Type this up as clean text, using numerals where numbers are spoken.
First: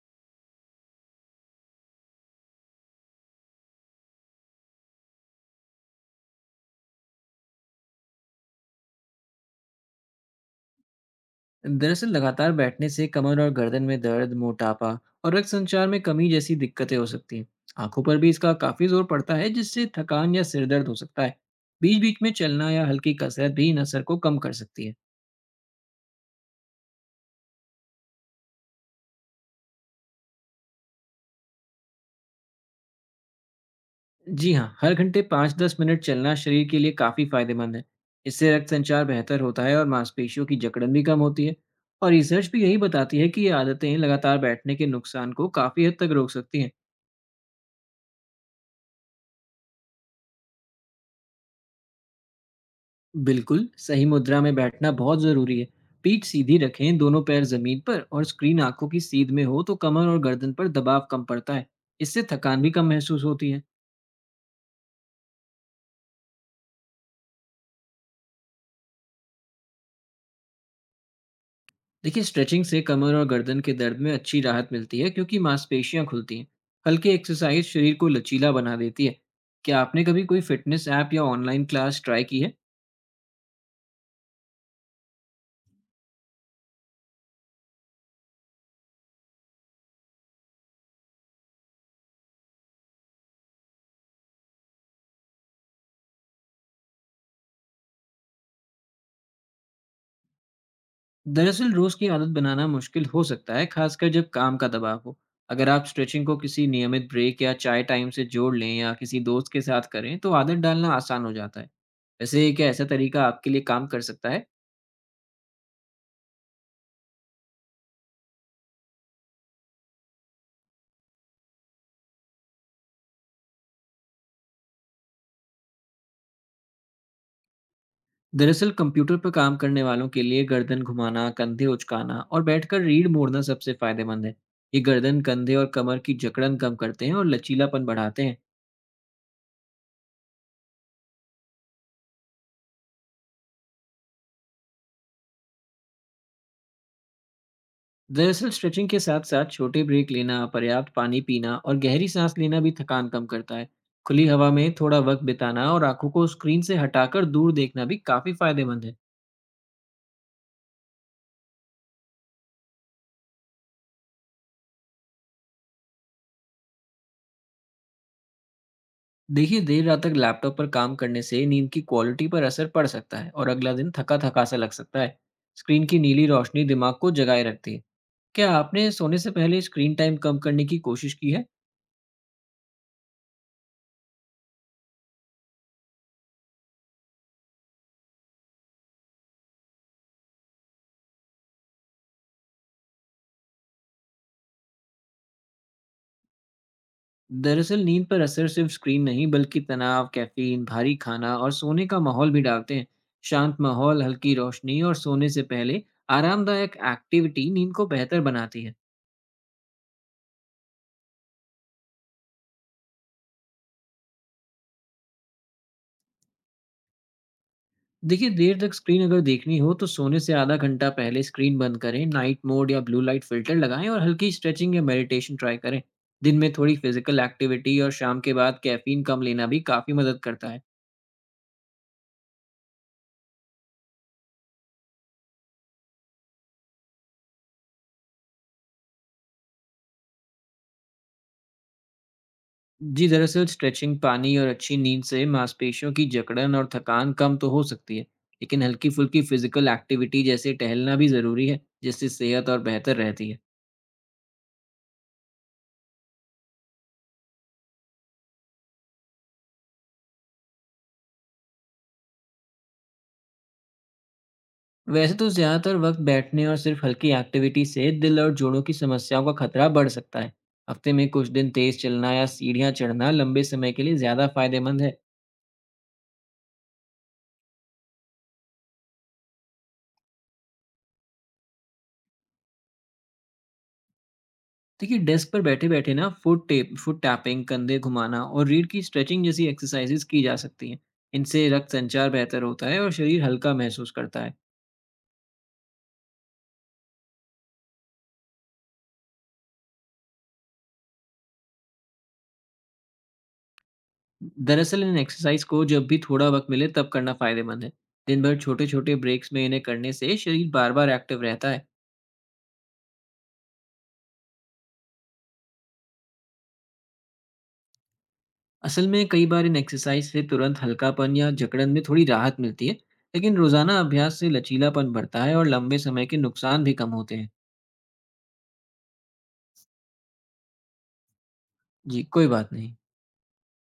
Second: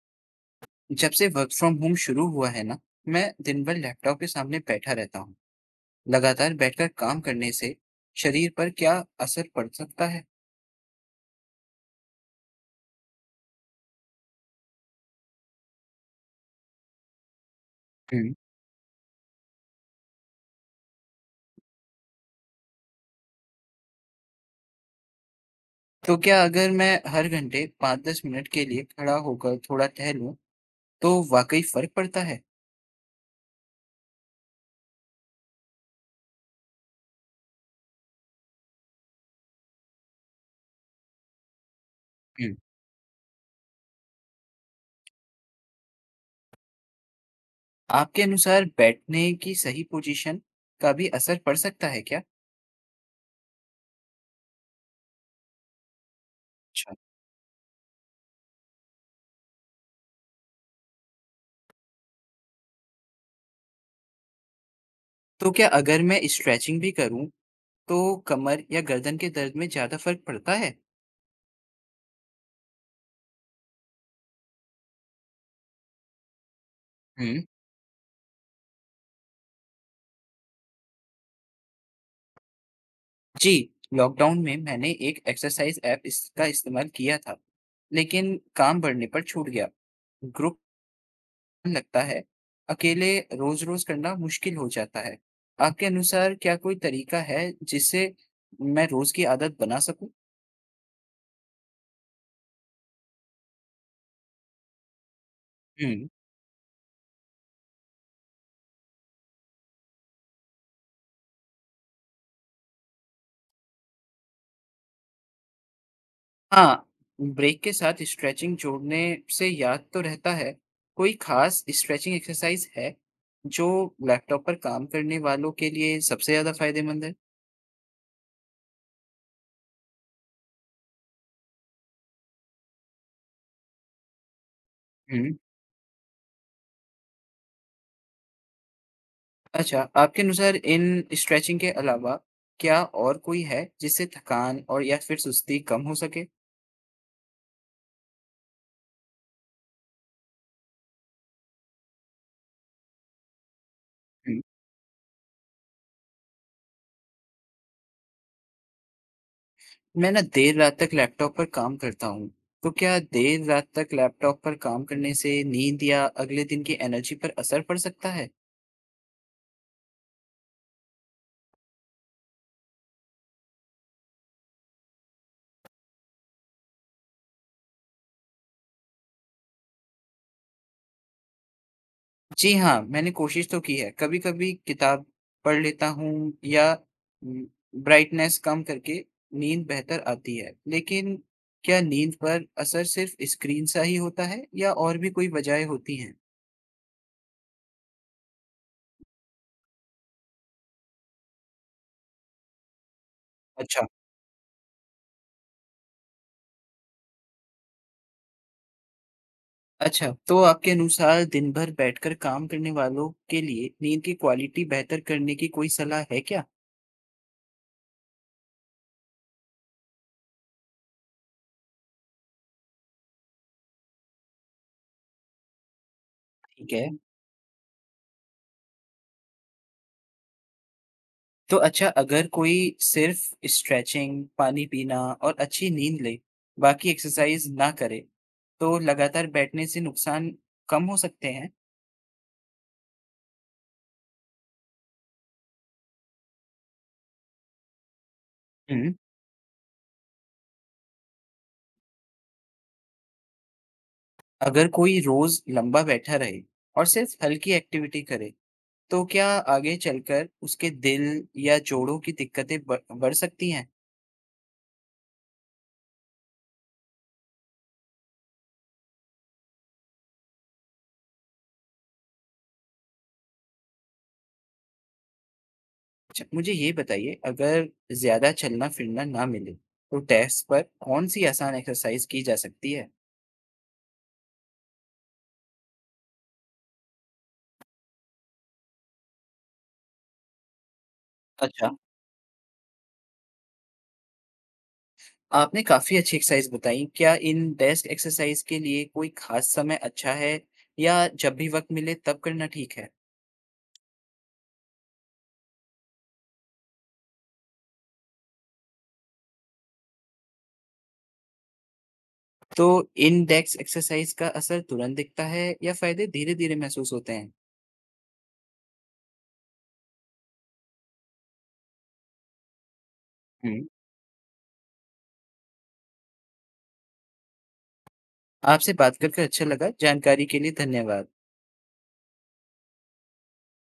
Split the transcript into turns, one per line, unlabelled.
जब से work from home शुरू हुआ है ना, मैं दिन भर लैपटॉप के सामने बैठा रहता हूँ। लगातार बैठकर काम करने से शरीर पर क्या असर पड़ सकता है?
दरअसल लगातार बैठने से कमर और गर्दन में दर्द, मोटापा और रक्त संचार में कमी जैसी दिक्कतें हो सकती हैं। आंखों पर भी
हम्म।
इसका काफी जोर पड़ता है, जिससे थकान या सिर दर्द हो सकता है। बीच-बीच में चलना या हल्की कसरत भी इन असर को कम कर सकती है।
तो क्या अगर मैं हर घंटे 5-10 मिनट के लिए खड़ा होकर थोड़ा टहलूं, तो वाकई फर्क पड़ता है?
जी हाँ, हर घंटे 5-10 मिनट चलना शरीर के लिए काफी फायदेमंद है। इससे रक्त संचार बेहतर होता है और मांसपेशियों की जकड़न भी कम होती है। और रिसर्च
हम्म।
भी यही बताती है कि ये आदतें लगातार बैठने के नुकसान को काफी हद तक रोक सकती हैं।
आपके अनुसार बैठने की सही पोजीशन का भी असर पड़ सकता है क्या?
बिल्कुल सही मुद्रा में बैठना बहुत जरूरी है। पीठ सीधी
अच्छा।
रखें, दोनों पैर जमीन पर और स्क्रीन आंखों की सीध में हो तो कमर और गर्दन पर दबाव कम पड़ता है। इससे थकान भी कम महसूस होती है।
तो क्या अगर मैं स्ट्रेचिंग भी करूं, तो कमर या गर्दन के दर्द में ज्यादा फर्क पड़ता है?
देखिए स्ट्रेचिंग से कमर और गर्दन के दर्द में अच्छी राहत मिलती है, क्योंकि मांसपेशियां खुलती हैं। हल्की एक्सरसाइज शरीर को लचीला बना देती है। क्या आपने कभी कोई फिटनेस ऐप या ऑनलाइन क्लास ट्राई की है?
जी, लॉकडाउन में मैंने एक एक्सरसाइज ऐप इसका इस्तेमाल किया था, लेकिन काम बढ़ने पर छूट गया। ग्रुप लगता है, अकेले रोज-रोज करना मुश्किल हो जाता है। आपके अनुसार क्या कोई तरीका है जिससे मैं रोज की आदत बना सकूं?
दरअसल रोज की आदत बनाना मुश्किल हो सकता है, खासकर जब काम का दबाव हो। अगर आप
हुँ।
स्ट्रेचिंग को किसी नियमित ब्रेक या चाय टाइम से जोड़ लें या किसी दोस्त के साथ करें तो आदत डालना आसान हो जाता है। वैसे क्या ऐसा तरीका आपके लिए काम कर सकता है?
हाँ, ब्रेक के साथ स्ट्रेचिंग जोड़ने से याद तो रहता है। कोई खास स्ट्रेचिंग एक्सरसाइज है जो लैपटॉप पर काम करने वालों के लिए सबसे ज़्यादा फायदेमंद है?
दरअसल कंप्यूटर पर काम करने वालों के लिए गर्दन घुमाना, कंधे उचकाना और बैठकर रीढ़ मोड़ना सबसे फायदेमंद है। ये गर्दन,
हुँ।
कंधे और कमर की जकड़न कम करते हैं और लचीलापन बढ़ाते हैं।
अच्छा, आपके अनुसार इन स्ट्रेचिंग के अलावा क्या और कोई है जिससे थकान और या फिर सुस्ती कम हो सके?
दरअसल स्ट्रेचिंग के साथ साथ छोटे ब्रेक लेना, पर्याप्त पानी पीना और गहरी सांस लेना भी थकान कम करता है। खुली
हुँ।
हवा में थोड़ा वक्त बिताना और आंखों को स्क्रीन से हटाकर दूर देखना भी काफी फायदेमंद है।
मैं ना देर रात तक लैपटॉप पर काम करता हूँ, तो क्या देर रात तक लैपटॉप पर काम करने से नींद या अगले दिन की एनर्जी पर असर पड़ सकता है?
देखिए देर रात तक लैपटॉप पर काम करने से नींद की क्वालिटी पर असर पड़ सकता है और अगला दिन थका थका सा लग सकता है। स्क्रीन की नीली रोशनी दिमाग को जगाए रखती है। क्या आपने सोने से पहले स्क्रीन टाइम कम करने की कोशिश की है?
जी हाँ, मैंने कोशिश तो की है। कभी-कभी किताब पढ़ लेता हूँ या उम, ब्राइटनेस कम करके नींद बेहतर आती है। लेकिन क्या नींद पर असर सिर्फ़ स्क्रीन सा ही होता है या और भी कोई वजहें होती हैं?
दरअसल नींद पर असर सिर्फ स्क्रीन नहीं, बल्कि तनाव, कैफीन, भारी खाना और सोने का माहौल भी डालते हैं। शांत
अच्छा।
माहौल, हल्की रोशनी और सोने से पहले आरामदायक एक्टिविटी नींद को बेहतर बनाती है।
अच्छा। तो आपके अनुसार दिन भर बैठकर काम करने वालों के लिए नींद की क्वालिटी बेहतर करने की कोई सलाह है क्या?
देखिए देर तक स्क्रीन अगर देखनी हो तो सोने से आधा घंटा पहले स्क्रीन बंद करें, नाइट मोड या ब्लू लाइट फिल्टर लगाएं और हल्की स्ट्रेचिंग या मेडिटेशन ट्राई करें। दिन में
ठीक
थोड़ी
है।
फिजिकल एक्टिविटी और शाम के बाद कैफीन कम लेना भी काफ़ी मदद करता है।
तो अच्छा, अगर कोई सिर्फ़ स्ट्रेचिंग, पानी पीना और अच्छी नींद ले, बाकी एक्सरसाइज़ ना करे, तो लगातार बैठने से नुकसान कम हो सकते हैं?
जी, दरअसल स्ट्रेचिंग, पानी और अच्छी नींद से मांसपेशियों की जकड़न और थकान कम तो हो सकती है, लेकिन
हुँ।
हल्की-फुल्की फिजिकल एक्टिविटी जैसे टहलना भी ज़रूरी है, जिससे सेहत और बेहतर रहती है।
अगर कोई रोज़ लंबा बैठा रहे और सिर्फ़ हल्की एक्टिविटी करे, तो क्या आगे चलकर उसके दिल या जोड़ों की दिक्कतें ब बढ़ सकती हैं?
वैसे तो ज़्यादातर वक्त बैठने और सिर्फ हल्की एक्टिविटी से दिल और जोड़ों की समस्याओं का खतरा बढ़ सकता है। हफ्ते में कुछ दिन तेज़ चलना या सीढ़ियाँ चढ़ना लंबे समय के लिए ज़्यादा फायदेमंद है।
अच्छा, मुझे ये बताइए, अगर ज़्यादा चलना-फिरना ना मिले, तो डेस्क पर कौन-सी आसान एक्सरसाइज़ की जा सकती है?
देखिए डेस्क पर बैठे-बैठे ना फुट टैपिंग, कंधे घुमाना और रीढ़ की स्ट्रेचिंग जैसी एक्सरसाइजेज की जा सकती हैं। इनसे
अच्छा,
रक्त संचार बेहतर होता है और शरीर हल्का महसूस करता है।
आपने काफ़ी अच्छी एक्सरसाइज़ बताई। क्या इन डेस्क एक्सरसाइज़ के लिए कोई ख़ास समय अच्छा है या जब भी वक़्त मिले तब करना ठीक है?
दरअसल इन एक्सरसाइज को जब भी थोड़ा वक्त मिले तब करना फायदेमंद है। दिन भर छोटे-छोटे ब्रेक्स में इन्हें करने से शरीर बार-बार एक्टिव रहता है।
तो इन डेस्क एक्सरसाइज़ का असर तुरंत दिखता है या फ़ायदे धीरे-धीरे महसूस होते हैं?
असल में कई बार इन एक्सरसाइज से तुरंत हल्कापन या जकड़न में थोड़ी राहत मिलती है, लेकिन
हम्म।
रोजाना अभ्यास से लचीलापन बढ़ता है और लंबे समय के नुकसान भी कम होते हैं।
आपसे बात करके अच्छा लगा, जानकारी के लिए धन्यवाद।
जी, कोई बात नहीं।